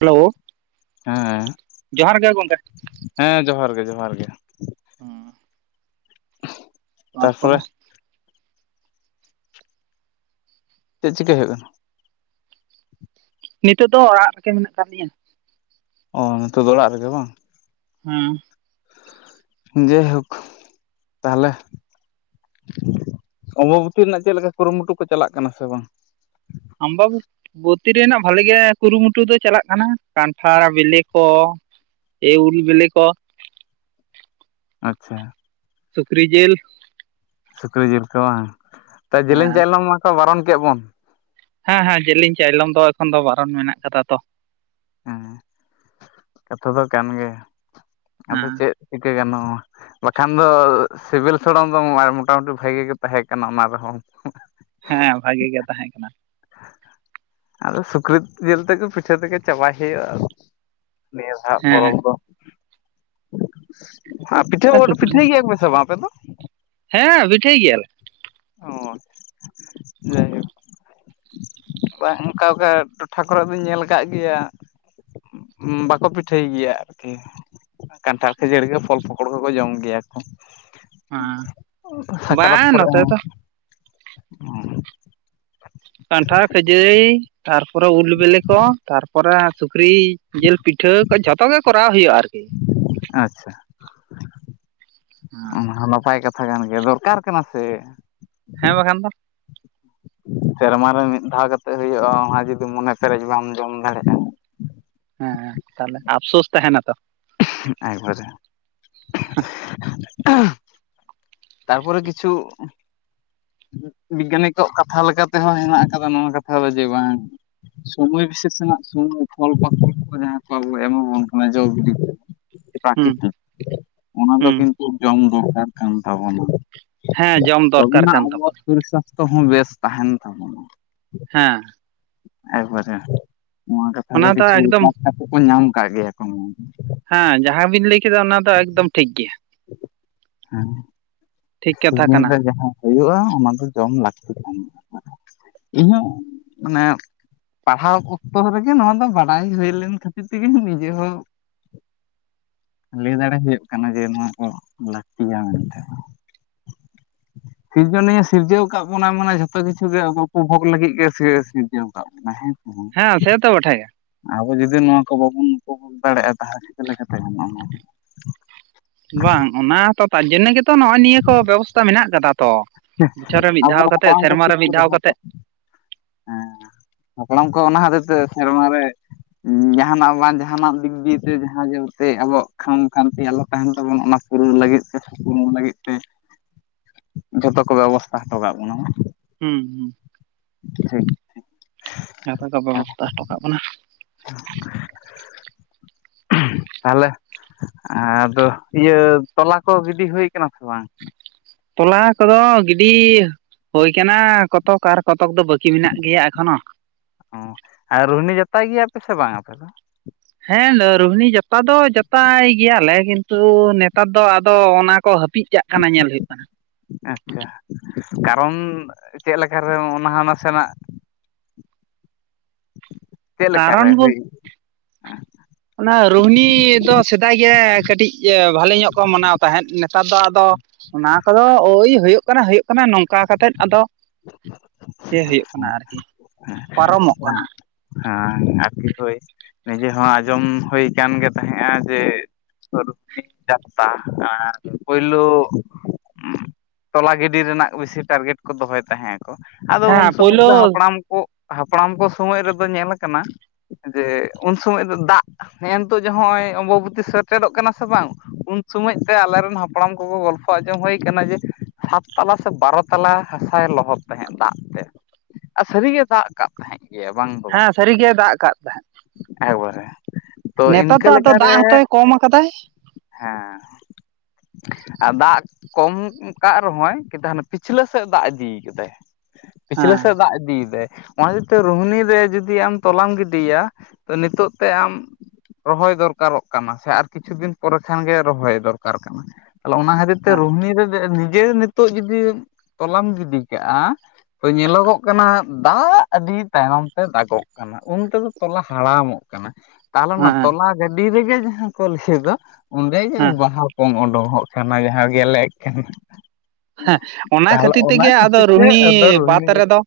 Hello ᱦᱮᱸ ᱡᱚᱦᱟᱨ ᱜᱮ ᱜᱚᱢᱠᱮ ᱦᱮᱸ ᱡᱚᱦᱟᱨ ᱜᱮ ᱡᱚᱦᱟᱨ ᱜᱮ ᱦᱮᱸ ᱛᱟᱨᱯᱚᱨᱮ ᱪᱮᱫ ᱪᱤᱠᱟᱹᱭ ᱦᱩᱭᱩᱜ ᱠᱟᱱᱟ ᱱᱤᱛᱚᱜ ᱫᱚ ᱚᱲᱟᱜ ᱨᱮᱜᱮ ᱢᱮᱱᱟᱜ ᱠᱟᱜ ᱞᱤᱧᱟ ᱚᱸ ᱱᱤᱛᱚᱜ ᱫᱚ ᱚᱲᱟᱜ ᱨᱮᱜᱮ ᱵᱟᱝ ᱦᱩᱸ ᱡᱟᱭᱦᱳᱠ ᱛᱟᱦᱚᱞᱮ ᱚᱵᱚᱵᱚᱛᱤ ᱨᱮᱱᱟᱜ ᱪᱮᱫ ᱞᱮᱠᱟ ᱠᱩᱨᱩᱢᱩᱴᱩ ᱠᱚ ᱪᱟᱞᱟᱜ ᱠᱟᱱᱟ ᱥᱮ ᱵᱟᱝ ᱟᱢᱵᱟᱵᱚᱛᱤ ᱵᱚᱛᱤ ᱨᱮᱱᱟᱜ ᱵᱷᱟᱞᱤ ᱜᱮ ᱠᱩᱨᱩᱢᱩᱴᱩ ᱫᱚ ᱪᱟᱞᱟᱜ ᱠᱟᱱᱟ ᱠᱟᱱᱴᱷᱟᱲ ᱵᱤᱞᱤ ᱠᱚ ᱮ ᱩᱞ ᱵᱤᱞᱤ ᱠᱚ ᱟᱪᱪᱷᱟ ᱥᱩᱠᱨᱤ ᱡᱤᱞ ᱥᱩᱠᱨᱤ ᱡᱤᱞ ᱠᱚ ᱵᱟᱝ ᱛᱚ ᱡᱮᱞᱮᱧ ᱦᱮᱸ ᱪᱟᱭᱞᱚᱢ ᱢᱟᱠᱚ ᱵᱟᱨᱚᱱ ᱠᱮᱫ ᱵᱚᱱ ᱦᱮᱸ ᱦᱮᱸ ᱡᱮᱞᱤᱧ ᱪᱟᱭᱞᱚᱢ ᱫᱚ ᱮᱠᱷᱚᱱ ᱫᱚ ᱵᱟᱨᱚᱱ ᱢᱮᱱᱟᱜ ᱟᱠᱟᱫᱟ ᱛᱚ ᱦᱮᱸ ᱠᱟᱛᱷᱟ ᱫᱚ ᱠᱟᱱ ᱜᱮᱭᱟ ᱟᱫᱚ ᱦᱮᱸ ᱪᱮᱫ ᱪᱤᱠᱟᱹ ᱜᱟᱱᱚᱜᱼᱟ ᱵᱟᱠᱷᱟᱱ ᱫᱚ ᱥᱤᱵᱤᱞ ᱥᱚᱲᱚᱢ ᱫᱚ ᱢᱚᱴᱟ ᱢᱩᱴᱤ ᱵᱷᱟᱜᱤ ᱜᱮ ᱛᱟᱦᱮᱸ ᱠᱟᱱᱟ ᱚᱱᱟ ᱨᱮᱦᱚᱸ ᱦᱮᱸ ᱵᱷᱟᱜᱤ ᱜᱮ ᱛᱟᱦᱮᱸ ᱠᱟᱱᱟ ᱟᱫᱚ ᱥᱩᱠᱨᱤ ᱡᱤᱞ ᱛᱮᱜᱮ ᱯᱤᱴᱷᱟᱹ ᱛᱮᱜᱮ ᱪᱟᱵᱟᱭ ᱦᱩᱭᱩᱜᱼᱟ ᱱᱮᱥᱟᱜ ᱦᱮᱸ ᱯᱚᱨᱚᱵᱽ ᱦᱮᱸ ᱫᱚ ᱟᱨ ᱯᱤᱴᱷᱟᱹ ᱳᱫ ᱥᱩᱠᱨᱤ ᱯᱤᱴᱷᱟᱹ ᱜᱮᱭᱟ ᱯᱮᱥᱟ ᱵᱟᱝ ᱟᱯᱮ ᱫᱚ᱾ ᱦᱮᱸ ᱯᱤᱴᱷᱟᱹᱭ ᱜᱮᱭᱟᱞᱮ᱾ ᱚ ᱡᱟᱭ ᱦᱳᱠ ᱵᱟᱝ ᱚᱝᱠᱟ ᱠᱟ ᱴᱚᱴᱷᱟ ᱠᱚᱨᱮ ᱫᱚᱧ ᱧᱮᱞ ᱠᱟᱜ ᱜᱮᱭᱟ᱾ ᱵᱟᱠᱚ ᱯᱤᱴᱷᱟᱹᱭ ᱜᱮᱭᱟ ᱟᱨᱠᱤ᱾ ᱠᱟᱱᱴᱷᱟᱲ ᱠᱷᱟᱹᱡᱟᱹᱲᱤ ᱠᱚ ᱯᱷᱚᱞ ᱯᱚᱠᱚᱲ ᱠᱚᱠᱚ ᱡᱚᱢ ᱜᱮᱭᱟ ᱠᱚ ᱦᱮᱸ ᱥᱟᱠᱨᱟᱛ ᱵᱟᱝ ᱠᱚᱨᱮ ᱱᱚᱛᱮ ᱦᱚᱸ ᱫᱚ ᱠᱟᱱᱴᱷᱟᱲ, ᱠᱷᱟᱹᱡᱟᱹᱲᱤ, ᱛᱟᱨᱯᱚᱨᱮ ᱩᱞ ᱵᱤᱞᱤ ᱠᱚ ᱛᱟᱨᱯᱚᱨᱮ ᱥᱩᱠᱨᱤ ᱡᱤᱞ ᱯᱤᱴᱷᱟᱹ ᱠᱚ ᱡᱷᱚᱛᱚ ᱜᱮ ᱠᱚᱨᱟᱣ ᱦᱩᱭᱩᱜᱼᱟ ᱟᱨᱠᱤ᱾ ᱟᱪᱪᱷᱟ ᱚᱱᱟ ᱦᱚᱸ ᱱᱟᱯᱟᱭ ᱠᱟᱛᱷᱟ ᱠᱟᱱ ᱜᱮᱭᱟ ᱫᱚᱨᱠᱟᱨ ᱠᱟᱱᱟ ᱥᱮ᱾ ᱦᱮᱸ ᱵᱟᱠᱷᱟᱱ ᱫᱚ᱾ ᱥᱮᱨᱢᱟ ᱨᱮ ᱢᱤᱫ ᱫᱷᱟᱣ ᱠᱟᱛᱮ ᱦᱩᱭᱩᱜᱼᱟ ᱚᱱᱟ ᱡᱩᱫᱤ ᱢᱚᱱᱮ ᱯᱮᱨᱮᱡ ᱵᱟᱢ ᱡᱚᱢ ᱫᱟᱲᱮᱭᱟᱜᱼᱟ ᱦᱮᱸ ᱛᱟᱦᱚᱞᱮ ᱟᱯᱥᱳᱥ ᱛᱟᱦᱮ ᱱᱟᱛᱚ ᱮᱠᱵᱟᱨᱮ ᱛᱟᱨᱯᱚᱨᱮ ᱠᱤᱪᱷᱩ ᱵᱤᱜᱽᱜᱟᱱᱤᱠ ᱠᱟᱣᱟᱜ ᱠᱟᱛᱷᱟ ᱞᱮᱠᱟᱛᱮᱦᱚᱸ ᱦᱮᱱᱟᱜ ᱠᱟᱫᱟ ᱱᱚᱣᱟ ᱠᱟᱛᱷᱟ ᱫᱚ ᱡᱮ ᱵᱟᱝ ᱥᱚᱢᱚᱭ ᱵᱤᱥᱮᱥ ᱨᱮᱱᱟᱜ ᱥᱚᱢᱚᱭ ᱯᱷᱚᱞ ᱯᱟᱠᱚᱲ ᱠᱚ ᱡᱟᱦᱟᱸ ᱠᱚ ᱟᱵᱚ ᱮᱢᱟᱵᱚᱱ ᱠᱟᱱᱟ ᱡᱚ ᱵᱤᱞᱤ ᱠᱚ ᱦᱩᱸ ᱯᱨᱟᱠᱤᱛᱤᱠ ᱚᱱᱟ ᱫᱚ ᱦᱩᱸ ᱠᱤᱱᱛᱩ ᱡᱚᱢ ᱫᱚᱨᱠᱟᱨ ᱠᱟᱱ ᱛᱟᱵᱚᱱᱟ᱾ ᱦᱮᱸ ᱡᱚᱢ ᱫᱚᱨᱠᱟᱨ ᱛᱚᱵᱮᱱᱟᱜ ᱠᱟᱱ ᱟᱵᱚᱣᱟᱜ ᱛᱟᱵᱚᱱᱟ ᱥᱚᱨᱤᱨ ᱥᱟᱥᱛᱷᱚ ᱦᱚᱸ ᱵᱮᱥ ᱛᱟᱦᱮᱱ ᱛᱟᱵᱚᱱᱟ ᱦᱮᱸ ᱮᱠᱵᱟᱨᱮ ᱱᱚᱣᱟ ᱠᱟᱛᱷᱟ ᱫᱚ ᱚᱱᱟ ᱠᱤᱪᱷᱩ ᱮᱠᱫᱚᱢ ᱠᱟᱛ ᱠᱟᱛᱮ ᱠᱚ ᱧᱟᱢ ᱠᱟᱜ ᱜᱮᱭᱟ ᱠᱚ ᱱᱚᱣᱟ ᱫᱚ ᱦᱮᱸ ᱡᱟᱦᱟᱸ ᱵᱤᱱ ᱞᱟᱹᱭ ᱠᱮᱫᱟ ᱚᱱᱟ ᱫᱚ ᱮᱠᱫᱚᱢ ᱴᱷᱤᱠ ᱜᱮᱭᱟ᱾ ᱦᱮᱸ ᱴᱷᱤᱠ ᱠᱟᱛᱷᱟ ᱥᱤᱡᱮᱱ ᱠᱟᱱᱟ ᱨᱮ ᱡᱟᱦᱟᱸ ᱦᱩᱭᱩᱜᱼᱟ ᱚᱱᱟ ᱫᱚ ᱡᱚᱢ ᱞᱟᱹᱠᱛᱤ ᱛᱟᱦᱮ [unintelligible] ᱤᱧ ᱦᱩᱜ ᱢᱟᱱᱮ ᱯᱟᱲᱦᱟᱣ ᱚᱠᱛᱚ ᱨᱮᱜᱮ ᱱᱚᱣᱟ ᱫᱚ ᱵᱟᱰᱟᱭ ᱦᱩᱭ ᱞᱮᱱ ᱠᱷᱟᱹᱛᱤᱨ ᱛᱮᱜᱮ ᱱᱤᱡᱮ ᱦᱚᱸ ᱞᱟᱹᱭ ᱫᱟᱲᱮ ᱦᱩᱭᱩᱜ ᱠᱟᱱᱟ ᱡᱮ ᱱᱚᱣᱟ ᱠᱚ ᱞᱟᱹᱠᱛᱤᱭᱟ ᱢᱮᱱᱛᱮ ᱥᱤᱨᱡᱚᱱᱤᱭᱟᱹ ᱥᱤᱨᱡᱟᱹᱣ ᱠᱟᱜ ᱵᱚᱱᱟ ᱢᱟᱱᱮ ᱡᱷᱚᱛᱚ ᱠᱤᱪᱷᱩ ᱜᱮ ᱩᱯᱚ ᱵᱷᱳᱜ ᱞᱟᱹᱜᱤᱫ ᱜᱮ ᱥᱤᱨᱡᱟᱹᱣ ᱠᱟᱜ ᱵᱚᱱᱟ ᱦᱮᱸ ᱥᱮ ᱵᱟᱝ ᱦᱮᱸ ᱥᱮᱛᱚ ᱵᱚᱴᱷᱮ ᱜᱮ ᱟᱵᱚ ᱡᱩᱫᱤ ᱱᱚᱣᱟ ᱠᱚ ᱵᱟᱵᱚᱱ ᱩᱯᱚᱵᱷᱳᱜ ᱫᱟᱲᱮᱜᱼᱟ ᱛᱟᱦᱚᱞᱮ ᱪᱤᱠᱟᱹ ᱞᱮᱠᱟᱛᱮ ᱜᱟᱱᱚᱜᱼᱟ᱾ ᱵᱟᱝ ᱚᱱᱟ ᱛᱚ ᱛᱟᱨ ᱡᱚᱱᱱᱚ ᱜᱮᱛᱚ ᱱᱚᱜᱼᱚᱭ ᱱᱤᱭᱟᱹ ᱠᱚ ᱵᱮᱵᱚᱥᱛᱟ ᱢᱮᱱᱟᱜ ᱠᱟᱫᱟ ᱛᱚ ᱵᱚᱪᱷᱚᱨ ᱨᱮ ᱢᱤᱫ ᱫᱷᱟᱣ ᱟᱵᱚᱨᱮᱱ ᱠᱟᱛᱮ ᱦᱟᱯᱲᱟᱢ ᱠᱚ ᱥᱮᱨᱢᱟ ᱴᱷᱤᱠ ᱨᱮ ᱢᱤᱫ ᱠᱚ ᱫᱚᱦᱚ ᱫᱷᱟᱣ ᱦᱚᱴᱚ ᱠᱟᱛᱮ᱾ ᱦᱮᱸ ᱦᱟᱯᱲᱟᱢ ᱠᱚ ᱚᱱᱟ ᱦᱚᱛᱮ ᱛᱮ ᱥᱮᱨᱢᱟᱨ ᱨᱮ᱾ ᱡᱟᱦᱟᱱᱟᱜ ᱵᱟᱝ ᱡᱟᱦᱟᱱᱟᱜ ᱫᱤᱠ ᱫᱤᱭᱮᱛᱨ ᱡᱟᱦᱟᱸ ᱡᱮᱛᱮ ᱟᱵᱚᱣᱟᱜ ᱠᱷᱟᱢ ᱠᱷᱟᱱᱛᱤ ᱟᱞᱚ ᱛᱟᱦᱮᱱ ᱛᱟᱵᱚᱱ ᱚᱱᱟ ᱩᱨᱩᱢ ᱞᱟᱹᱜᱤᱫ ᱛᱮ ᱩᱨᱩᱢ ᱞᱟᱹᱜᱤᱫ ᱛᱮ ᱡᱷᱚᱛᱚ ᱠᱚ ᱵᱮᱵᱚᱥᱛᱷᱟ ᱦᱚᱴᱚ ᱠᱟᱜ ᱵᱚᱱᱟ ᱦᱩᱸ ᱦᱩᱸ [unintelligible] ᱡᱷᱚᱛᱚ ᱠᱚ ᱵᱮᱵᱚᱥᱛᱷᱟ ᱦᱚᱴᱚ ᱠᱟᱜ ᱵᱚᱱᱟ᱾ [inaudible] [inaudible] ᱛᱟᱦᱚᱞᱮ ᱟᱫᱚ ᱤᱭᱟᱹ ᱛᱚᱞᱟ ᱠᱚ ᱜᱤᱰᱤ ᱦᱩᱭ ᱠᱟᱱᱟ ᱥᱮ ᱵᱟᱝ ᱛᱚᱞᱟ ᱠᱚᱫᱚ ᱜᱤᱰᱤ ᱦᱩᱭᱳᱭ ᱠᱟᱱᱟ ᱠᱚᱛᱚᱠ ᱟᱨ ᱠᱚᱛᱚᱠ ᱫᱚ ᱵᱟᱹᱠᱤ ᱢᱮᱱᱟᱜ ᱜᱮᱭᱟ ᱮᱠᱷᱚᱱᱚ ᱚ ᱟᱨ ᱨᱩᱦᱱᱤ ᱡᱟᱛᱟᱭ ᱜᱮᱭᱟ ᱯᱮ ᱥᱮ ᱵᱟᱝ ᱟᱯᱮ ᱫᱚ ᱦᱮᱸ ᱨᱩᱦᱱᱤ ᱡᱟᱛᱟ ᱫᱚ ᱡᱟᱛᱟᱭ ᱜᱮᱭᱟᱞᱮ ᱠᱤᱱᱛᱩ ᱱᱮᱛᱟᱨ ᱫᱚ ᱟᱫᱚ ᱚᱱᱟ ᱠᱚ ᱦᱟᱹᱯᱤᱜ ᱪᱟᱜ ᱠᱟᱱᱟ ᱧᱮᱞ ᱦᱩᱭᱩᱜ ᱠᱟᱱᱟ᱾ ᱟᱪᱪᱷᱟ ᱠᱟᱨᱚᱱ ᱪᱮᱫ ᱞᱮᱠᱟᱨᱮ ᱚᱱᱟ ᱦᱚᱸ ᱱᱟᱥᱮᱱᱟᱜ ᱠᱟᱨᱚᱱ ᱵᱚ ᱟ ᱚᱱᱟ ᱨᱩᱦᱤᱱᱤ ᱫᱚ ᱥᱮᱫᱟᱭ ᱜᱮ ᱠᱟᱹᱴᱤᱡ ᱮᱸ ᱵᱷᱟᱞᱤ ᱧᱚᱜ ᱠᱚ ᱢᱟᱱᱟᱣ ᱛᱟᱦᱮᱸᱫ ᱱᱮᱛᱟᱨ ᱫᱚ ᱟᱫᱚ ᱚᱱᱟ ᱠᱚᱫᱚ ᱳᱭ ᱦᱳᱭᱳᱜ ᱠᱟᱱᱟ ᱦᱳᱭᱳᱜ ᱠᱟᱱᱟ ᱱᱚᱝᱠᱟ ᱠᱟᱛᱮᱫ ᱟᱫᱚ ᱯᱮ ᱦᱳᱭᱳᱜ ᱠᱟᱱᱟ ᱟᱨᱠᱤ ᱯᱟᱨᱚᱢᱚᱜ ᱠᱟᱱᱟ ᱦᱮᱸ ᱟᱨᱠᱤ ᱦᱳᱭ ᱱᱤᱡᱮ ᱦᱚᱸ ᱟᱸᱡᱚᱢ ᱦᱩᱭ ᱠᱟᱱ ᱜᱮ ᱛᱟᱦᱮᱸᱫᱼᱟ ᱡᱮ ᱨᱩᱦᱤᱱᱤ ᱡᱟᱛᱛᱟ ᱟᱨ ᱯᱳᱭᱞᱳ ᱛᱚᱞᱟ ᱜᱤᱰᱤ ᱨᱮᱱᱟᱜ ᱵᱮᱥᱤ ᱴᱟᱨᱜᱮᱴ ᱠᱚ ᱫᱚᱦᱚᱭ ᱛᱟᱦᱮᱸᱜ ᱟᱠᱚ ᱟᱫᱚ ᱦᱮᱸ ᱩᱱ ᱥᱚᱢᱚᱭ ᱯᱳᱭᱞᱳ ᱫᱚ ᱦᱟᱯᱲᱟᱢ ᱠᱚ ᱦᱟᱯᱲᱟᱢ ᱠᱚ ᱥᱚᱢᱚᱭ ᱨᱮᱫᱚ ᱧᱮᱞ ᱟᱠᱟᱱᱟ ᱡᱮ ᱩᱱ ᱥᱚᱢᱚᱭ ᱫᱚ ᱫᱟᱜ ᱦᱮᱸ ᱱᱤᱛᱳᱜ ᱱᱚᱜᱼᱚᱭ ᱚᱢᱵᱚᱵᱚᱛᱤ ᱥᱮᱴᱮᱨᱚᱜ ᱠᱟᱱᱟ ᱥᱮ ᱵᱟᱝ ᱩᱱ ᱥᱚᱢᱚᱡ ᱛᱮ ᱟᱞᱮ ᱨᱮᱱ ᱦᱟᱯᱲᱟᱢ ᱠᱚᱠᱚ ᱜᱚᱞᱯᱷᱚ ᱟᱸᱡᱚᱢ ᱦᱩᱭ ᱠᱟᱱᱟ ᱡᱮ ᱥᱟᱛ ᱛᱟᱞᱟ ᱥᱮ ᱵᱟᱨᱚ ᱛᱟᱞᱟ ᱦᱟᱥᱟᱭ ᱞᱚᱦᱚᱫ ᱛᱟᱦᱮᱸᱫ ᱫᱟᱜ ᱛᱮ ᱟᱨ ᱥᱟᱹᱨᱤ ᱜᱮ ᱫᱟᱜ ᱟᱠᱟᱵ ᱛᱟᱦᱮᱸᱜ ᱜᱮ ᱵᱟᱝ ᱫᱚ ᱦᱮᱸ ᱵᱟᱝ ᱥᱟᱹᱨᱤ ᱜᱮ ᱫᱟᱜ ᱠᱟᱜ ᱛᱟᱦᱮᱸᱫ ᱮᱠᱵᱟᱨᱮ [inaudible] ᱱᱮᱛᱟᱨ ᱤᱱᱠᱟᱹ ᱫᱚ ᱟᱫᱚ ᱫᱟᱜ ᱞᱮᱠᱟᱨᱮ ᱦᱚᱸᱛᱚᱭ ᱠᱚᱢ ᱠᱟᱫᱟᱭ ᱦᱮᱸ ᱟᱨ ᱫᱟᱜ ᱠᱚᱢ ᱠᱟᱜ ᱨᱮᱦᱚᱸᱭ ᱠᱤᱱᱛᱩ ᱦᱟᱱᱮ ᱯᱤᱪᱷᱞᱟᱹ ᱥᱮᱫ ᱫᱟᱜ ᱤᱫᱤ ᱠᱮᱫᱟᱭ ᱯᱤᱪᱷᱞᱟᱹ ᱦᱮᱸ ᱥᱮᱫ ᱫᱟᱜ ᱤᱫᱤᱭ ᱫᱟᱭ᱾ ᱚᱱᱟ ᱠᱷᱟᱹᱛᱤᱨ ᱛᱮ ᱨᱩᱦᱤᱱᱤ ᱨᱮ ᱡᱩᱫᱤ ᱟᱢ ᱛᱚᱞᱟᱢ ᱜᱤᱰᱤᱭᱟ ᱛᱚ ᱱᱤᱛᱳᱜ ᱛᱮ ᱟᱢ ᱨᱚᱦᱚᱭ ᱫᱚᱨᱠᱟᱨᱚᱜ ᱠᱟᱱᱟ ᱥᱮ ᱟᱨ ᱠᱤᱪᱷᱩ ᱫᱤᱱ ᱯᱚᱨᱮ ᱠᱷᱟᱱᱜᱮ ᱨᱚᱦᱚᱭ ᱫᱚᱨᱠᱟᱨ ᱠᱟᱱᱟ ᱛᱟᱦᱚᱞᱮ ᱚᱱᱟ ᱠᱷᱟᱹᱛᱤᱨ ᱛᱮ ᱦᱮᱸ ᱨᱩᱦᱤᱱᱤ ᱨᱮ ᱱᱤᱡᱮ ᱱᱤᱛᱳᱜ ᱡᱩᱫᱤ ᱛᱚᱞᱟᱢ ᱜᱤᱰᱤ ᱠᱟᱜᱼᱟ ᱧᱮᱞᱚᱜᱚᱜ ᱠᱟᱱᱟ ᱫᱟᱜ ᱟᱹᱰᱤ ᱛᱟᱭᱚᱱᱚᱢ ᱛᱮ ᱫᱟᱜᱚᱜ ᱠᱟᱱᱟ ᱩᱱ ᱛᱮᱫᱚ ᱛᱚᱞᱟ ᱦᱟᱲᱟᱢᱚᱜ ᱠᱟᱱᱟ ᱛᱟᱦᱚᱞᱮ ᱚᱱᱟ ᱦᱮᱸ ᱛᱚᱞᱟ ᱜᱟᱹᱰᱤ ᱨᱮᱜᱮ ᱡᱟᱦᱟᱸ ᱠᱚ ᱞᱟᱹᱭ ᱹ ᱫᱚ ᱚᱸᱰᱮ ᱜᱮ ᱦᱮᱸ ᱵᱟᱦᱟ ᱯᱚᱝ ᱚᱸᱰᱠᱳᱝ-ᱚᱜ ᱠᱟᱱᱟ ᱡᱟᱦᱟᱸ ᱜᱮᱞᱮᱜ ᱠᱟᱱᱟ ᱦᱮᱸ ᱚᱱᱟ ᱛᱟᱦᱚᱞᱮ ᱠᱷᱟᱹᱛᱤᱨ ᱚᱱᱟ ᱛᱮᱜᱮ ᱟᱫᱚ ᱠᱷᱟᱹᱛᱤᱨ ᱛᱮ ᱨᱩᱦᱤᱱᱤ ᱟᱫᱚ ᱵᱟᱫ ᱨᱳᱦᱤᱱᱤ ᱨᱮᱫᱚ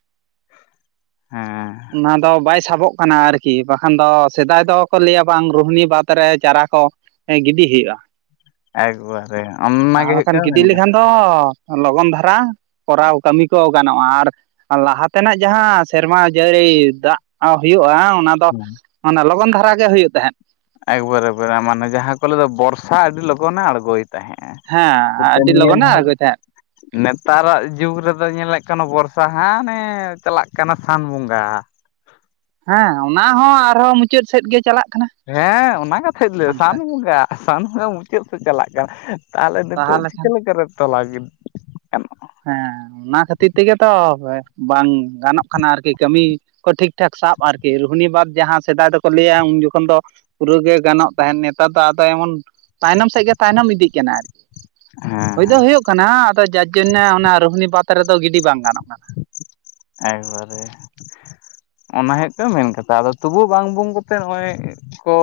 ᱦᱮᱸ ᱚᱱᱟ ᱫᱚ ᱵᱟᱭ ᱥᱟᱵᱚᱜ ᱠᱟᱱᱟ ᱟᱨᱠᱤ ᱵᱟᱠᱷᱟᱱ ᱫᱚ ᱥᱮᱫᱟᱭ ᱫᱚ ᱠᱚ ᱞᱟᱹᱭᱟ ᱵᱟᱝ ᱨᱩᱦᱤᱱᱤ ᱵᱟᱫᱽ ᱨᱮ ᱪᱟᱨᱟ ᱠᱚ ᱮᱸ ᱜᱤᱰᱤ ᱦᱩᱭᱩᱜᱼᱟ, ᱮᱠᱵᱟᱨᱮ ᱚᱱᱟᱜᱮ ᱛᱟᱦᱚᱞᱮ ᱦᱩᱭᱩᱜ ᱠᱟᱱᱟ ᱜᱤᱰᱤ ᱢᱮᱱ ᱠᱟᱛᱷᱟ ᱞᱮᱠᱷᱟᱱ ᱫᱚ ᱞᱚᱜᱚᱱ ᱫᱷᱟᱨᱟ ᱠᱚᱨᱟᱣ ᱠᱟᱹᱢᱤ ᱠᱚ ᱜᱟᱱᱚᱜᱼᱟ, ᱟᱨ ᱞᱟᱦᱟ ᱛᱮᱱᱟᱜ ᱡᱟᱦᱟᱸ ᱥᱮᱨᱢᱟ ᱡᱟᱹᱲᱤ ᱫᱟᱜ ᱦᱩᱭᱩᱜᱼᱟ, ᱚᱱᱟ ᱫᱚ ᱚᱱᱟ ᱞᱚᱜᱚᱱ ᱫᱷᱟᱨᱟ ᱜᱮ ᱦᱩᱭᱩᱜ ᱛᱟᱦᱮᱸᱫ᱾ ᱮᱠᱵᱟᱨᱮ ᱮᱠᱵᱟᱨᱮ ᱢᱟᱱᱮ ᱡᱟᱦᱟᱸ ᱠᱚ ᱞᱟᱹᱭ ᱫᱚ ᱵᱚᱨᱥᱟ ᱟᱹᱰᱤ ᱞᱚᱜᱚᱱᱮ ᱟᱲᱜᱳᱭ ᱛᱟᱦᱮᱸ ᱟ ᱦᱮᱸ ᱮᱛᱮ ᱟᱹᱰᱤ ᱱᱤᱭᱟᱹ ᱞᱚᱜᱚᱱᱮ ᱫᱷᱟᱣ ᱟᱬᱜᱚᱭ ᱛᱟᱦᱮᱸᱫ ᱱᱮᱛᱟᱨᱟᱜ ᱡᱩᱜᱽ ᱨᱮᱫᱚ ᱧᱮᱞᱮᱫ ᱠᱟᱱᱟ ᱵᱚᱨᱥᱟ ᱦᱟᱸᱱᱮ ᱪᱟᱞᱟᱜ ᱠᱟᱱᱟ ᱥᱟᱱ ᱵᱚᱸᱜᱟ᱾ ᱦᱮᱸ ᱚᱱᱟ ᱦᱚᱸ ᱟᱨᱦᱚᱸ ᱢᱩᱪᱟᱹᱫ ᱥᱮᱫ ᱜᱮ ᱪᱟᱞᱟᱜ ᱠᱟᱱᱟ᱾ ᱦᱮᱸ ᱚᱱᱟ ᱠᱟᱛᱷᱟ ᱞᱟᱹᱭ ᱦᱟᱱᱛᱮ ᱥᱟᱱ ᱵᱚᱸᱜᱟ ᱥᱟᱱ ᱵᱚᱸᱜᱟ ᱢᱩᱪᱟᱹᱫ ᱥᱮᱫ ᱪᱟᱞᱟᱜ ᱠᱟᱱᱟ᱾ ᱛᱟᱦᱚᱞᱮ ᱱᱤᱛᱳᱜ ᱪᱤᱠᱟᱹ ᱞᱮᱠᱟ ᱨᱮ ᱛᱚᱞᱟ ᱜᱤᱰᱤ? ᱜᱟᱱᱚᱜᱼᱟ ᱦᱮᱸ ᱚᱱᱟ ᱠᱷᱟᱹᱛᱤᱨ ᱛᱮᱜᱮ ᱛᱚ ᱵᱟᱝ ᱜᱟᱱᱚᱜ ᱠᱟᱱᱟ ᱟᱨᱠᱤ ᱠᱟᱹᱢᱤ ᱠᱚ ᱴᱷᱤᱠ ᱴᱷᱟᱠ ᱥᱟᱵ ᱟᱨᱠᱤ, ᱨᱩᱦᱤᱱᱤ ᱵᱟᱫᱽ ᱡᱟᱦᱟᱸ ᱥᱮᱫᱟᱭ ᱫᱚᱠᱚ ᱞᱟᱹᱭᱟ ᱩᱱ ᱡᱚᱠᱷᱚᱱ ᱫᱚ ᱯᱩᱨᱟᱹ ᱜᱮ ᱜᱟᱱᱚᱜ ᱛᱟᱦᱮᱸᱫ ᱱᱮᱛᱟᱨ ᱫᱚ ᱟᱫᱚ ᱮᱢᱚᱱ ᱛᱟᱭᱱᱚᱢ ᱥᱮᱫ ᱜᱮ ᱛᱟᱭᱱᱚᱢ ᱤᱫᱤᱜ ᱠᱟᱱᱟ ᱟᱨᱠᱤ ᱦᱮᱸ ᱦᱳᱭ ᱫᱚ ᱦᱳᱭᱳᱜ ᱠᱟᱱᱟ ᱟᱫᱚ ᱡᱟᱨ ᱡᱚᱱᱱᱮ ᱚᱱᱮ ᱨᱩᱦᱤᱱᱤ ᱵᱟᱛ ᱨᱮᱫᱚ ᱜᱤᱰᱤ ᱵᱟᱝ ᱜᱟᱱᱚᱜ ᱠᱟᱱᱟ᱾ ᱮᱠᱵᱟᱨᱮ ᱚᱱᱟ ᱦᱳᱭᱳᱜ ᱠᱟᱱᱟ ᱢᱮᱱ ᱠᱟᱛᱷᱟ, ᱟᱫᱚ ᱛᱚᱵᱩ ᱵᱟᱝ ᱵᱩᱢ ᱠᱟᱛᱮ ᱱᱚᱜᱼᱚᱭ ᱠᱚ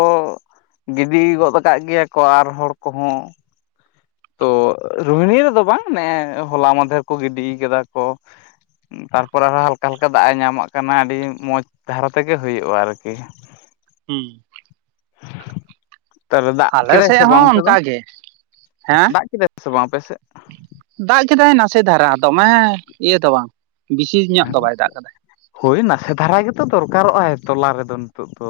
ᱜᱤᱰᱤ ᱜᱚᱫ ᱟᱠᱟᱫ ᱜᱮᱭᱟ ᱠᱚ ᱟᱨ ᱦᱚᱲ ᱠᱚᱦᱚᱸ᱾ ᱛᱚ ᱨᱩᱦᱤᱱᱤ ᱨᱮᱫᱚ ᱵᱟᱝ ᱱᱮᱜ-ᱮ ᱦᱚᱞᱟ ᱢᱟᱫᱷᱮᱨ ᱠᱚ ᱜᱤᱰᱤ ᱠᱟᱫᱟ ᱠᱚ᱾ ᱛᱟᱨᱯᱚᱨᱮ ᱟᱨᱦᱚᱸ ᱦᱟᱞᱠᱟ ᱦᱟᱞᱠᱟ ᱫᱟᱜ ᱮ ᱧᱟᱢᱟᱜ ᱠᱟᱱᱟ ᱟᱹᱰᱤ ᱢᱚᱸᱡᱽ ᱫᱷᱟᱨᱟ ᱛᱮᱜᱮ ᱦᱩᱭᱩᱜᱼᱟ ᱟᱨᱠᱤ᱾ ᱦᱩᱸ ᱛᱟᱦᱚᱞᱮ ᱫᱟᱜ ᱟᱞᱮ ᱠᱮᱫᱟᱭ ᱥᱮᱫ ᱥᱮ ᱵᱟᱝ ᱦᱚᱸ ᱚᱱᱛᱮ ᱫᱚ? ᱚᱱᱠᱟ ᱜᱮ ᱦᱮᱸ ᱫᱟᱜ ᱠᱮᱫᱟᱭ ᱥᱮ ᱵᱟᱝ ᱟᱯᱮ ᱥᱮᱫ? ᱫᱟᱜ ᱠᱮᱫᱟᱭ ᱱᱟᱥᱮ ᱫᱷᱟᱨᱟ ᱫᱚᱢᱮ ᱤᱭᱟᱹ ᱫᱚ ᱵᱟᱝ ᱵᱮᱥᱤ ᱧᱚᱜ ᱫᱚ ᱵᱟᱭ ᱫᱟᱜ ᱠᱟᱫᱟᱭ᱾ ᱦᱳᱭ ᱱᱟᱥᱮ ᱫᱷᱟᱨᱟ ᱜᱮᱛᱚ ᱫᱚᱨᱠᱟᱨᱚᱜ ᱟ ᱛᱚᱞᱟ ᱨᱮᱫᱚ ᱱᱤᱛᱳᱜ ᱫᱚ᱾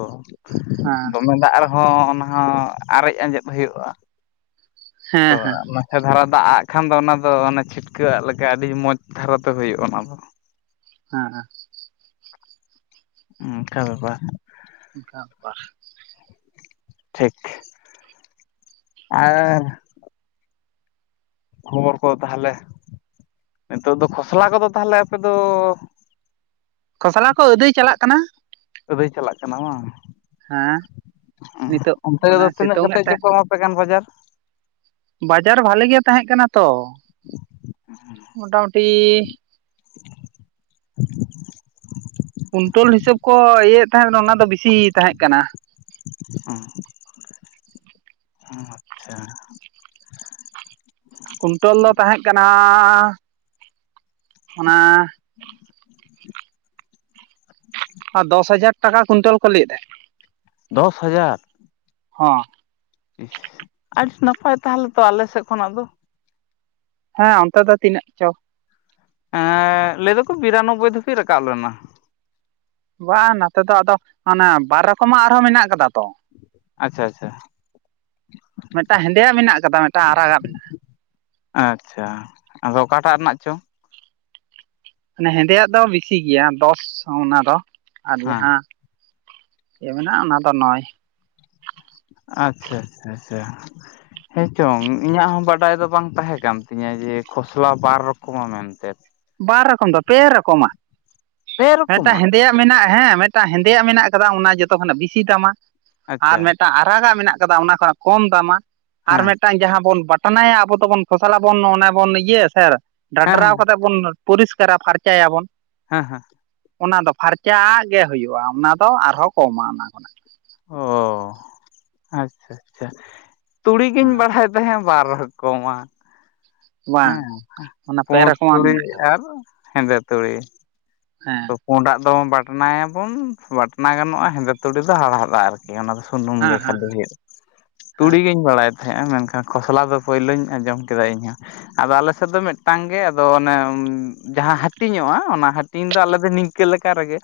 ᱦᱮᱸ ᱫᱚᱢᱮ ᱫᱟᱜ ᱨᱮᱦᱚᱸ ᱚᱱᱟ ᱦᱚᱸ ᱟᱨᱮᱡ ᱟᱸᱡᱮᱫ ᱦᱳᱭᱳᱜᱼᱟ᱾ ᱦᱮᱸ ᱛᱚ ᱦᱮᱸ ᱟᱜ ᱱᱟ ᱥᱮ ᱫᱷᱟᱨᱟ ᱫᱟᱜ ᱟᱜ ᱠᱷᱟᱱ ᱫᱚ ᱚᱱᱟ ᱫᱚ ᱪᱷᱤᱴᱠᱟᱹ ᱟᱜ ᱞᱮᱠᱟ ᱟᱹᱰᱤ ᱢᱚᱡᱽ ᱫᱷᱟᱨᱟᱛᱮ ᱦᱩᱭᱩᱜᱼᱟ ᱚᱱᱟ ᱫᱚ᱾ ᱦᱮᱸᱻ ᱦᱩᱸ ᱚᱱᱠᱟ ᱵᱮᱯᱟᱨ᱾ ᱚᱱᱠᱟ ᱵᱮᱯᱟᱨ ᱴᱷᱤᱠ, ᱟᱨ ᱠᱷᱚᱵᱚᱨ ᱠᱚ ᱛᱟᱦᱚᱞᱮ ᱱᱤᱛᱚᱜ ᱫᱚ ᱠᱷᱚᱥᱞᱟ ᱠᱚᱫᱚ ᱛᱟᱦᱚᱞᱮ ᱟᱯᱮ ᱫᱚ? ᱠᱷᱚᱥᱞᱟ ᱠᱚ ᱟᱹᱫᱟᱹᱭ ᱪᱟᱞᱟᱜ ᱠᱟᱱᱟ᱾ ᱟᱹᱫᱟᱹᱭ ᱪᱟᱞᱟᱜ ᱠᱟᱱᱟ ᱵᱟᱝ? ᱦᱮᱸ ᱱᱤᱛᱚᱜ ᱚᱱᱛᱮ ᱚᱱᱮ ᱫᱚ ᱛᱤᱱᱟᱹᱜ ᱥᱤᱛᱩᱝ ᱮᱫ ᱠᱟᱛᱮᱫ ᱛᱟᱦᱮᱸ ᱪᱚᱠᱚ ᱮᱢᱟᱯᱮ ᱠᱟᱱ ᱵᱟᱡᱟᱨ? ᱵᱟᱡᱟᱨ ᱵᱷᱟᱞᱮ ᱜᱮ ᱛᱟᱦᱮᱸ ᱠᱟᱱᱟ ᱛᱚ᱾ [inaudible] ᱢᱚᱴᱟᱢᱩᱴᱤ [inaudible] ᱠᱩᱱᱴᱚᱞ ᱦᱤᱥᱟᱹᱵ ᱠᱚ ᱤᱭᱟᱹᱮᱫ ᱛᱟᱦᱮᱸ ᱚᱱᱟ ᱫᱚ ᱵᱮᱥᱤ ᱛᱟᱦᱮᱸᱜ ᱠᱟᱱᱟ᱾ [unintelligible] ᱟᱪᱪᱷᱟ ᱠᱩᱱᱴᱚᱞ ᱫᱚ ᱛᱟᱦᱮᱸᱜ ᱠᱟᱱᱟᱻ ᱚᱱᱟ, ᱟᱨ ᱫᱚᱥ ᱦᱟᱡᱟᱨ ᱴᱟᱠᱟ ᱠᱩᱭᱤᱱᱴᱟᱹᱞ ᱠᱚ ᱞᱟᱹᱭ ᱮᱫ ᱛᱟᱦᱮᱡ᱾ ᱫᱚᱥ ᱦᱟᱡᱟᱨ! ᱦᱚᱸ ᱟᱹᱰᱤ ᱱᱟᱯᱟᱭ ᱛᱟᱦᱞᱮ ᱛᱚ ᱟᱞᱮ ᱥᱮᱜ ᱠᱷᱚᱱᱟᱜ ᱫᱚ᱾ ᱦᱮᱸ ᱚᱱᱛᱮ ᱫᱚ ᱛᱤᱱᱟᱹᱜ ᱪᱚ? ᱮᱸ ᱞᱟᱹᱭ ᱫᱟᱠᱚ ᱵᱤᱨᱟᱱᱚᱵᱵᱚᱭ ᱫᱷᱟᱹᱵᱤᱡ ᱨᱟᱠᱟᱵ ᱞᱮᱱᱟ᱾ ᱵᱟᱝ ᱱᱟᱛᱮ ᱫᱚ ᱟᱫᱚ ᱟᱱᱟ ᱵᱟᱨ ᱨᱚᱠᱚᱢᱟᱜ ᱟᱨᱦᱚᱸ ᱢᱮᱱᱟᱜ ᱠᱟᱫᱟ ᱛᱚ᱾ ᱟᱪᱪᱷᱟ ᱟᱪᱪᱷᱟ ᱢᱤᱫᱴᱟᱝ ᱦᱮᱸᱫᱮᱭᱟᱜ ᱢᱮᱱᱟᱜ ᱠᱟᱫᱟ ᱢᱤᱫᱴᱟᱝ ᱟᱨᱟᱜᱟᱜ ᱢᱮᱱᱟᱜᱼᱟ᱾ ᱟᱪᱪᱷᱟ ᱟᱫᱚ ᱚᱠᱟᱴᱟᱜ ᱨᱮᱱᱟᱜ ᱪᱚ? ᱢᱟᱱᱮ ᱦᱮᱸᱫᱮᱭᱟᱜ ᱫᱚ ᱵᱮᱥᱤ ᱜᱮᱭᱟ ᱫᱚᱥ ᱚᱱᱟ ᱫᱚ ᱟᱨ ᱦᱮᱸ ᱡᱟᱦᱟᱸ ᱪᱮᱜ ᱢᱮᱱᱟᱜᱼᱟ ᱚᱱᱟ ᱫᱚ ᱱᱚᱭ᱾ ᱟᱪᱪᱷᱟ ᱟᱪᱪᱷᱟ ᱟᱪᱪᱷᱟ ᱦᱮᱸ ᱪᱚᱝ ᱤᱧᱟᱜ ᱦᱚᱸ ᱵᱟᱰᱟᱭ ᱫᱚ ᱵᱟᱝ ᱛᱟᱦᱮᱸ ᱠᱟᱱ ᱛᱤᱧᱟᱹ ᱡᱮ ᱠᱷᱚᱥᱞᱟ ᱵᱟᱨ ᱨᱚᱠᱚᱢᱟ ᱢᱮᱱᱛᱮ᱾ ᱵᱟᱨ ᱨᱚᱠᱚᱢ ᱫᱚ ᱯᱮ ᱨᱚᱠᱚᱢᱟ ᱯᱮ ᱢᱤᱫᱴᱟᱝ ᱨᱚᱠᱚᱢᱟᱜ ᱦᱮᱸᱫᱮᱭᱟᱜ᱾ ᱢᱮᱱᱟᱜᱼᱟ ᱦᱮᱸ ᱢᱤᱫᱴᱟᱝ ᱦᱮᱸᱫᱮᱭᱟᱜ ᱢᱮᱱᱟᱜ ᱠᱟᱫᱟ ᱚᱱᱟ ᱡᱚᱛᱚ ᱠᱷᱚᱱᱟᱜ ᱵᱤᱥᱤ ᱫᱟᱢᱟ᱾ ᱟᱨ ᱟᱪᱪᱷᱟ ᱢᱤᱫᱴᱟᱝ ᱟᱨᱟᱜᱟᱜ ᱢᱮᱱᱟᱜ ᱠᱟᱫᱟ ᱚᱱᱟ ᱠᱷᱚᱱᱟᱜ ᱠᱚᱢ ᱫᱟᱢᱟ ᱟᱨ ᱦᱮᱸ ᱢᱤᱫᱴᱟᱝ ᱡᱟᱦᱟᱸ ᱵᱚᱱ ᱵᱟᱴ ᱴᱟᱱᱟᱭᱟ ᱟᱵᱚ ᱫᱚᱵᱚᱱ ᱠᱷᱚᱥᱟᱞᱟ ᱵᱚᱱ ᱚᱱᱮ ᱵᱚᱱ ᱤᱭᱟᱹᱭᱟ ᱥᱮ ᱦᱮᱸ ᱦᱮᱸ ᱰᱟᱰᱨᱟᱣ ᱠᱟᱛ ᱵᱚᱱ ᱯᱚᱨᱤᱥᱠᱟᱨᱟ ᱯᱷᱟᱨᱪᱟᱭᱟᱵᱚᱱ᱾ ᱦᱮᱸ ᱦᱮᱸ ᱚᱱᱟ ᱫᱚ ᱯᱷᱟᱨᱪᱟᱜ ᱜᱮ ᱦᱩᱭᱩᱜᱼᱟ ᱚᱱᱟ ᱫᱚ ᱟᱨᱦᱚᱸ ᱠᱚᱢᱟ ᱚᱱᱟ ᱠᱷᱚᱱᱟᱜ᱾ ᱚ ᱟᱪᱪᱷᱟ ᱟᱪᱪᱷᱟ ᱛᱩᱲᱤ ᱜᱤᱧ ᱦᱮᱸ ᱵᱟᱲᱟᱭ ᱛᱟᱦᱮᱸᱫ᱾ ᱵᱟᱨ ᱨᱚᱠᱚᱢᱟ᱾ ᱵᱟᱝ ᱦᱮᱸ ᱚᱱᱟ ᱯᱮ ᱯᱩᱸᱰ ᱨᱚᱠᱚᱢᱟᱜ ᱛᱩᱲᱤ ᱢᱮᱱᱟᱜ ᱟᱠᱟᱫᱟ ᱟᱨ ᱦᱮᱸᱫᱮ ᱛᱩᱲᱤ᱾ ᱦᱮᱸ ᱛᱚ ᱯᱩᱸᱰᱟᱜ ᱫᱚ ᱵᱟᱴᱱᱟᱭᱟᱵᱚᱱ ᱵᱟᱴᱱᱟ ᱜᱟᱱᱚᱜᱼᱟ ᱦᱮᱸᱫᱮ ᱛᱩᱲᱤ ᱫᱚ ᱦᱟᱲᱦᱟᱫᱼᱟ ᱟᱨᱠᱤ ᱚᱱᱟ ᱫᱚ᱾ ᱥᱩᱱᱩᱢ ᱦᱮᱸ ᱜᱮ ᱦᱮᱸ ᱠᱷᱟᱞᱤ ᱦᱩᱭᱩᱜ ᱦᱮᱸ ᱛᱩᱲᱤ ᱜᱤᱧ ᱵᱟᱲᱟᱭ ᱛᱟᱦᱮᱸᱜᱼᱟ ᱢᱮᱱᱠᱷᱟᱱ ᱠᱷᱚᱥᱞᱟ ᱫᱚ ᱯᱳᱭᱞᱳᱧ ᱟᱸᱡᱚᱢ ᱠᱮᱫᱟ ᱤᱧᱦᱚᱸ᱾ ᱟᱫᱚ ᱟᱞᱮᱥᱮᱫ ᱫᱚ ᱢᱤᱫᱴᱟᱝ ᱜᱮ ᱟᱫᱚ ᱚᱱᱮ ᱡᱟᱦᱟᱸ ᱦᱟᱹᱴᱤᱧᱚᱜᱼᱟ ᱚᱱᱟ ᱦᱟᱹᱴᱤᱧ ᱫᱚ ᱟᱞᱮ ᱫᱚ ᱱᱤᱝᱠᱟᱹ ᱞᱮᱠᱟ ᱨᱮᱜᱮ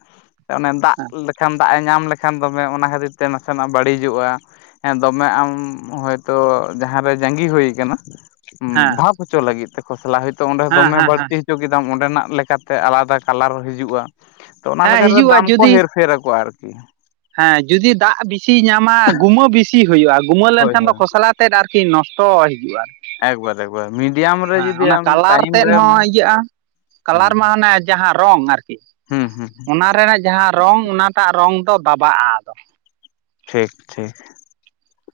ᱚᱱᱮ ᱫᱟᱜ ᱞᱮᱠᱷᱟᱱ ᱫᱟᱜ ᱮ ᱧᱟᱢ ᱞᱮᱠ ᱠᱷᱟᱱ ᱫᱚᱢᱮ ᱚᱱᱟ ᱠᱷᱟᱹᱛᱤᱨ ᱛᱮ ᱱᱟᱥᱮᱱᱟᱜ ᱵᱟᱹᱲᱤᱡᱚᱜᱼᱟ᱾ ᱦᱮᱸ ᱫᱚᱢᱮ ᱟᱢ ᱦᱚᱳᱭᱛᱳ ᱡᱟᱦᱟᱸᱨᱮ ᱡᱟᱸᱜᱤ ᱦᱩᱭ ᱟᱠᱟᱱᱟ, ᱦᱮᱸ ᱦᱮᱸ ᱵᱷᱟᱵ ᱦᱚᱪᱚ ᱞᱟᱹᱜᱤᱫ ᱛᱮ ᱠᱷᱚᱥᱞᱟ ᱦᱚᱳᱭᱛᱳ ᱚᱸᱰᱮ ᱦᱮᱸ ᱫᱚᱢᱮ ᱦᱮᱸ ᱦᱮᱸ ᱵᱟᱹᱲᱛᱤ ᱦᱚᱪᱚ ᱠᱮᱫᱟᱢ ᱚᱸᱰᱮᱱᱟᱜ ᱞᱮᱠᱟᱛᱮ ᱟᱞᱟᱫᱟ ᱠᱟᱞᱟᱨ ᱦᱤᱡᱩᱜᱼᱟ ᱛᱚ ᱚᱱᱟ ᱦᱮᱸ ᱞᱮᱠᱟ ᱞᱮᱠᱟ ᱛᱮ ᱦᱤᱡᱩᱜᱼᱟ ᱫᱟᱢ ᱠᱚ ᱡᱩᱫᱤ ᱦᱮᱨᱱᱯᱷᱮᱨ ᱟᱠᱚ ᱟᱨᱠᱤ, ᱦᱮᱸ ᱡᱩᱫᱤ ᱫᱟᱜ ᱵᱤᱥᱤ ᱧᱟᱢᱟ ᱜᱩᱢᱟᱹ ᱵᱮᱥᱤ ᱦᱩᱭᱩᱜᱼᱟ ᱜᱩᱢᱟᱹ ᱦᱳᱭ ᱞᱮᱱᱠᱷᱟᱱ ᱫᱚ ᱦᱳᱭ ᱠᱚᱥᱞᱟ ᱛᱮᱫ ᱟᱨᱠᱤ ᱱᱚᱥᱴᱚ ᱦᱤᱡᱩᱜᱼᱟ ᱟᱨᱠᱤ ᱮᱠ ᱵᱟᱨ ᱮᱠ ᱵᱟᱨ ᱢᱤᱰᱤᱭᱟᱢ ᱨᱮ ᱦᱮᱸ ᱡᱩᱫᱤ ᱚᱱᱟ ᱟᱢ ᱠᱟᱞᱟᱨ ᱴᱟᱭᱤᱢ ᱛᱮᱫ ᱨᱮ ᱦᱚᱸ ᱤᱭᱟᱹᱜᱼᱟ ᱠᱟᱞᱟᱨ ᱢᱟ ᱦᱮᱸ ᱟᱱᱮ ᱡᱟᱦᱟᱸ ᱨᱚᱝ ᱟᱨᱠᱤ ᱦᱩᱸ ᱦᱩᱸ ᱚᱱᱟ ᱨᱮᱱᱟᱜ ᱡᱟᱦᱟᱸ ᱨᱚᱝ ᱚᱱᱟᱴᱟᱜ ᱨᱚᱝ ᱫᱚ ᱫᱟᱵᱟᱜᱼᱟ ᱟᱫᱚ ᱴᱷᱤᱠ ᱴᱷᱤᱠ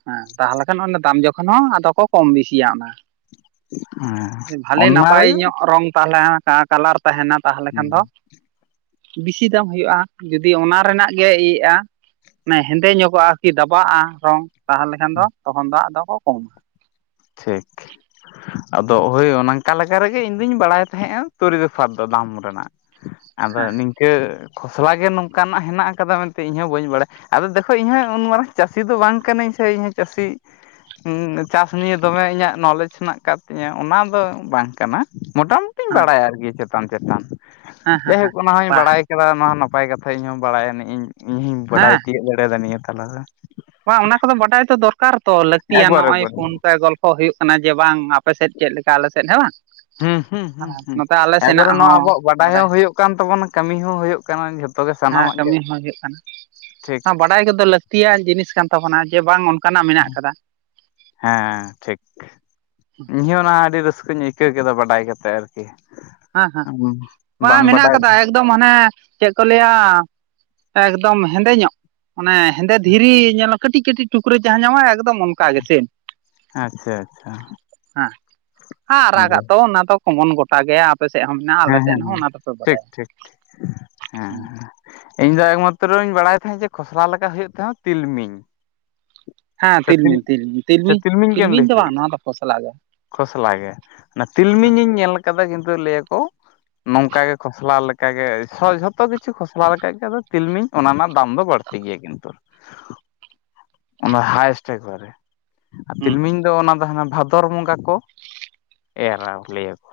ᱦᱮᱸ ᱛᱟᱦᱚᱞᱮ ᱠᱷᱟᱱ ᱚᱱᱟ ᱫᱟᱢ ᱡᱚᱠᱷᱚᱱ ᱦᱚᱸ ᱟᱫᱚ ᱠᱚ ᱠᱚᱢ ᱵᱤᱥᱤᱭᱟ ᱚᱱᱟ ᱦᱮᱸ ᱵᱷᱟᱹᱞᱤ ᱚᱱᱟ ᱱᱟᱯᱟᱭ ᱨᱮ ᱧᱚᱜ ᱨᱚᱝ ᱛᱟᱦᱚᱞᱮ ᱠᱟᱞᱟᱨ ᱛᱟᱦᱮᱱᱟ ᱛᱟᱦᱚᱞᱮ ᱠᱷᱟᱱ ᱫᱚ ᱵᱮᱥᱤ ᱫᱟᱢ ᱦᱩᱭᱩᱜᱼᱟ ᱡᱩᱫᱤ ᱚᱱᱟ ᱨᱮᱱᱟᱜ ᱜᱮ ᱤᱭᱟᱹᱜᱼᱟ ᱢᱟᱱᱮ ᱦᱮᱸᱫᱮ ᱧᱚᱜᱚᱜᱼᱟ ᱠᱤ ᱫᱟᱵᱟᱜᱼᱟ ᱨᱚᱝ ᱛᱟᱦᱚᱞᱮ ᱠᱷᱟᱱ ᱫᱚ ᱛᱚᱠᱷᱚᱱ ᱫᱚ ᱟᱫᱚ ᱠᱚ ᱠᱚᱢᱟ, ᱴᱷᱤᱠ ᱟᱫᱚ ᱦᱳᱭ ᱝᱠᱟ ᱞᱮᱠᱟ ᱨᱮᱜᱮ ᱤᱧ ᱫᱩᱧ ᱵᱟᱲᱟᱭ ᱛᱟᱦᱮᱸᱜᱼᱟ ᱛᱲᱤ ᱛᱚᱯᱷᱟᱛ ᱫᱚ ᱫᱟᱢ ᱨᱮᱱᱟᱜ ᱟᱫᱚ ᱦᱮᱸ ᱱᱤᱝᱠᱟᱹ ᱠᱷᱚᱥᱞᱟ ᱜᱮ ᱱᱚᱝᱠᱟᱱᱟᱜ ᱦᱮᱱᱟᱜ ᱠᱟᱫᱟ ᱢᱮᱱᱛᱮ ᱤᱧ ᱦᱚᱸ ᱵᱟᱹᱧ ᱵᱟᱲᱟᱭᱟ ᱟᱫᱚ ᱫᱮᱠᱷᱚ ᱤᱧ ᱦᱚᱸ ᱩᱱ ᱢᱟᱨᱟᱝ ᱪᱟᱹᱥᱤ ᱫᱚ ᱵᱟᱝ ᱠᱟᱹᱱᱟᱹᱧ ᱥᱮ ᱤᱧᱦ ᱪᱟᱹᱥᱤ ᱪᱟᱥ ᱱᱤᱭᱟᱹ ᱫᱚᱢᱮ ᱤᱧᱟᱹᱜ ᱱᱚᱞᱮᱡᱽ ᱦᱮᱱᱟᱜ ᱟᱠᱟᱫ ᱛᱤᱧᱟᱹ ᱚᱱᱟ ᱫᱚ ᱵᱟᱝ ᱠᱟᱱᱟ ᱢᱚᱴᱟ ᱢᱩᱴᱤᱧ ᱦᱮᱸ ᱵᱟᱲᱟᱭ ᱟᱨ ᱪᱮᱫ? ᱪᱮᱛᱟᱱ ᱪᱮᱛᱟᱱ ᱦᱮᱸ ᱦᱮᱸ ᱡᱟᱭ ᱦᱚᱠ ᱚᱱᱟ ᱦᱚᱧ ᱵᱟᱦ ᱵᱟᱲᱟᱭ ᱠᱮᱫᱟ ᱱᱚᱣᱟ ᱱᱟᱯᱟᱭ ᱠᱟᱛᱷᱟ ᱤᱧᱦᱚᱸ ᱵᱟᱲᱟᱭ ᱟᱹᱤᱡ ᱤᱧ ᱤᱧᱦᱧ ᱵᱟᱰᱟᱭ ᱦᱮᱸ ᱛᱤᱭᱳᱜ ᱫᱟᱲᱮᱭᱟᱫᱟ ᱱᱤᱭᱟᱹ ᱛᱟᱞᱟ ᱨᱮ᱾ ᱵᱟᱝ ᱚᱱᱟ ᱠᱚᱫᱚ ᱵᱟᱰᱟᱭ ᱛᱟ ᱫᱚᱨᱠᱟᱨ ᱛᱚ ᱞᱟᱹᱠᱛᱤᱭᱟ ᱱᱚᱜ ᱮᱠᱵᱟᱨᱮ ᱚᱚᱭ ᱮᱠᱵᱟᱨᱮ ᱯᱷᱳᱱ ᱛᱮ ᱜᱚᱞᱯᱚ ᱠᱚ ᱦᱩᱭᱩᱜ ᱠᱟᱱᱟ ᱡᱮ ᱵᱟᱝ ᱟᱯᱮ ᱥᱮᱫ ᱪᱮᱫ ᱞᱮᱠᱟ ᱟᱞᱮ ᱥᱮᱫ ᱦᱮᱸ ᱵᱟᱝ? ᱦᱩ ᱦᱩᱸ ᱱᱚᱛᱮ ᱟᱞᱮ ᱥᱮᱱᱟᱜ ᱮᱵᱚᱨᱮ ᱱᱚᱣᱟ ᱦᱚᱸ ᱟᱵᱚᱣᱟᱜ ᱵᱟᱰᱟᱭ ᱦᱚᱸ ᱦᱩᱭᱩᱜ ᱠᱟᱱ ᱛᱟᱵᱚᱱᱟ ᱠᱟᱹᱢᱤ ᱦᱚᱸ ᱦᱩᱭᱩᱜ ᱠᱟᱱᱟ ᱜᱮ ᱦᱮᱸ ᱥᱟᱱᱟᱢᱟᱜ ᱠᱟᱹᱢᱤ ᱜᱮ ᱦᱚᱸ ᱦᱩᱭᱩᱜ ᱠᱟᱱᱟ, ᱴᱷᱤᱠ ᱦᱟᱸ ᱵᱟᱲᱟᱭ ᱠᱚᱫᱚ ᱞᱟᱹᱠ ᱞᱟᱹᱠᱛᱤᱭᱱ ᱡᱤᱱᱤᱥ ᱠᱟᱱ ᱛᱟᱵᱚᱱᱟ ᱡᱮ ᱵᱟᱝ ᱚᱱᱠᱟᱱᱟᱜ ᱢᱮᱱᱟᱜ ᱟᱠᱟᱫᱟ ᱦᱮᱸ ᱴᱷᱤᱠ ᱤᱧᱦ ᱚᱱᱟ ᱟᱹᱰᱤ ᱨᱟᱹᱥᱠᱟᱹᱧ ᱟᱹᱭᱠᱟᱹᱣ ᱠᱮᱫᱟ ᱵᱟᱰᱟᱭ ᱠᱟᱛᱮ ᱟᱨᱠᱤ᱾ ᱦᱮᱸ ᱦᱮᱸ [unintelligible] ᱵᱟᱝ ᱢᱮᱱᱟᱜ ᱵᱟᱰᱟᱭ ᱟᱠᱟᱫᱟ ᱮᱠᱫᱚᱢ ᱦᱟᱱᱮ ᱪᱮᱫ ᱠᱚ ᱞᱟᱹᱭᱟ ᱮᱠᱫᱚᱢ ᱦᱮᱸᱫᱮ ᱧᱚᱜ᱾ ᱚᱱᱮ ᱦᱮᱸᱫᱮ ᱫᱷᱤᱨᱤ ᱧᱮᱞᱚᱜ ᱠᱟᱹᱴᱤᱡ ᱠᱟᱹᱴᱤᱡ, ᱴᱩᱠ ᱨᱮ ᱡᱟᱦᱟᱸ ᱧᱟᱢᱟᱭ ᱮᱠᱫᱚᱢ ᱚᱱᱠᱟ ᱜᱮ ᱥᱮᱢ᱾ ᱟᱪᱪᱷᱟ ᱟᱪᱪᱷᱟ ᱦᱮᱸ ᱟᱨ ᱟᱨᱟᱜᱟᱜ ᱛᱚ ᱦᱮᱸ ᱚᱱᱟ ᱫᱚ ᱠᱚᱢᱚᱱ ᱜᱚᱴᱟ ᱜᱮᱭᱟ, ᱟᱯᱮ ᱥᱮᱫ ᱦᱚᱸ ᱢᱮᱱᱟᱜᱼᱟ ᱟᱞᱮ ᱥᱮᱫ ᱦᱮᱸ ᱦᱚᱸ ᱚᱱᱟ ᱫᱚᱯᱮ ᱴᱷᱤᱠ ᱵᱟᱰᱟᱭᱟ ᱴᱷᱤᱠ ᱦᱮᱸ ᱦᱩᱸ᱾ ᱤᱧ ᱫᱚ ᱮᱠᱢᱟᱛᱨᱚᱧ ᱵᱟᱲᱟᱭ ᱛᱟᱦᱮᱸᱫ ᱡᱮ ᱠᱷᱚᱥᱞᱟ ᱞᱮᱠᱟ ᱦᱩᱭᱩᱜ ᱛᱟᱦᱮᱸᱦᱚᱸ ᱛᱤᱞᱢᱤᱧ᱾ ᱦᱮᱸ ᱥᱮ ᱛᱤᱞ ᱛᱤᱞᱢᱤᱧ ᱛᱤᱞᱢᱤᱧ ᱥᱮ ᱛᱤᱞᱢᱤᱧ ᱜᱮᱢ ᱛᱤᱞᱢᱤᱧ ᱞᱟᱹᱭ ᱦᱚᱪᱚ ᱫᱚ ᱠᱮᱫᱟ ᱵᱟᱝ ᱱᱚᱣᱟ ᱫᱚ ᱯᱷᱚᱥᱞᱟᱜ ᱜᱮ ᱠᱷᱚᱥᱞᱟ ᱜᱮ, ᱚᱱᱟ ᱛᱤᱞᱢᱤᱧ ᱤᱧ ᱧᱮᱞ ᱠᱟᱫᱟ ᱠᱤᱱᱛᱩ ᱞᱟᱹᱭ ᱟᱠᱚ, ᱱᱚᱝᱠᱟ ᱜᱮ ᱠᱷᱚᱥᱞᱟ ᱞᱮᱠᱟᱜᱮ ᱡᱷᱚᱛᱚ ᱠᱤᱪᱷᱩ ᱠᱷᱚᱥᱞᱟ ᱞᱮᱠᱟᱜᱮ ᱟᱫᱚ ᱛᱤᱞᱢᱤᱧ ᱚᱱᱟ ᱨᱮᱱᱟᱜ ᱫᱟᱢ ᱫᱚ ᱵᱟᱹᱲᱛᱤ ᱜᱮᱭᱟ ᱠᱤᱱᱛᱩ᱾ ᱚᱱᱟ ᱦᱟᱭᱮᱥᱴ ᱮᱠ ᱵᱟᱨᱮ᱾ ᱟᱨ ᱦᱮᱸ ᱛᱤᱞᱢᱤᱧ ᱫᱚ ᱚᱱᱟ ᱫᱚ ᱦᱟᱱᱟ ᱵᱷᱟᱫᱚᱨ ᱵᱚᱸᱜᱟ ᱠᱚ ᱮᱨᱟ ᱞᱟᱹᱭ ᱟᱠᱚ᱾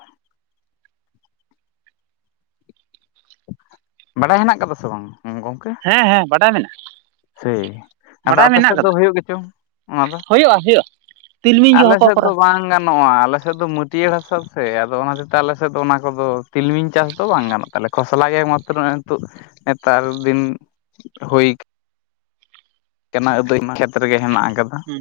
ᱵᱟᱰᱟᱭ ᱦᱮᱱᱟᱜ ᱠᱟᱫᱟ ᱥᱮ ᱵᱟᱝ ᱜᱚᱝᱠᱮ? ᱦᱮᱸ ᱦᱮᱸ ᱵᱟᱰᱟᱭ ᱢᱮᱱᱟᱜᱼᱟ᱾ ᱥᱮᱭ ᱟᱫᱚ ᱵᱟᱰᱟᱭ ᱟᱯᱮ ᱢᱮᱱᱟᱜ ᱥᱮᱫ ᱫᱚ ᱟᱠᱟᱫᱟ ᱦᱩᱭᱩᱜ ᱜᱮᱪᱚᱝ ᱚᱱᱟ ᱫᱚ᱾ ᱦᱩᱭᱩᱜᱼᱟ ᱦᱩᱭᱩᱜᱼᱟ᱾ ᱛᱤᱞᱢᱤᱧ ᱜᱮ ᱟᱞᱮ ᱦᱚᱠᱚ ᱥᱮᱫ ᱫᱚ ᱠᱚᱨᱟ ᱵᱟᱝ ᱜᱟᱱᱚᱜ ᱜᱟᱱᱚᱜᱼᱟ ᱟᱞᱮᱮᱥᱮᱫ ᱫᱚ ᱢᱟᱹᱴᱭᱟᱹᱲ ᱦᱟᱥᱟ ᱥᱮ ᱟᱫᱚ ᱚᱱᱟ ᱦᱚᱛᱮ ᱟᱞᱮᱥᱮᱫ ᱫᱚ ᱚᱱᱟ ᱠᱚᱫᱚ ᱛᱤᱞᱢᱤᱧ ᱪᱟᱥ ᱫᱚ ᱵᱟᱝ ᱜᱟᱱᱚᱜ ᱠᱟᱱᱟᱭᱟ ᱛᱟᱦᱚᱞᱮ ᱠᱷᱚᱥᱞᱟ ᱜᱮ ᱮᱠ ᱢᱟᱛᱨᱚ ᱱᱤᱛᱚᱜ ᱱᱮᱛᱟᱨ ᱫᱤᱱ ᱦᱩᱭ [unintelligible] ᱢᱟ ᱠᱷᱮᱛ ᱨᱮᱜᱮ ᱦᱮᱸᱱᱟᱜ ᱟᱠᱟᱫᱟ ᱾ ᱦᱩᱸ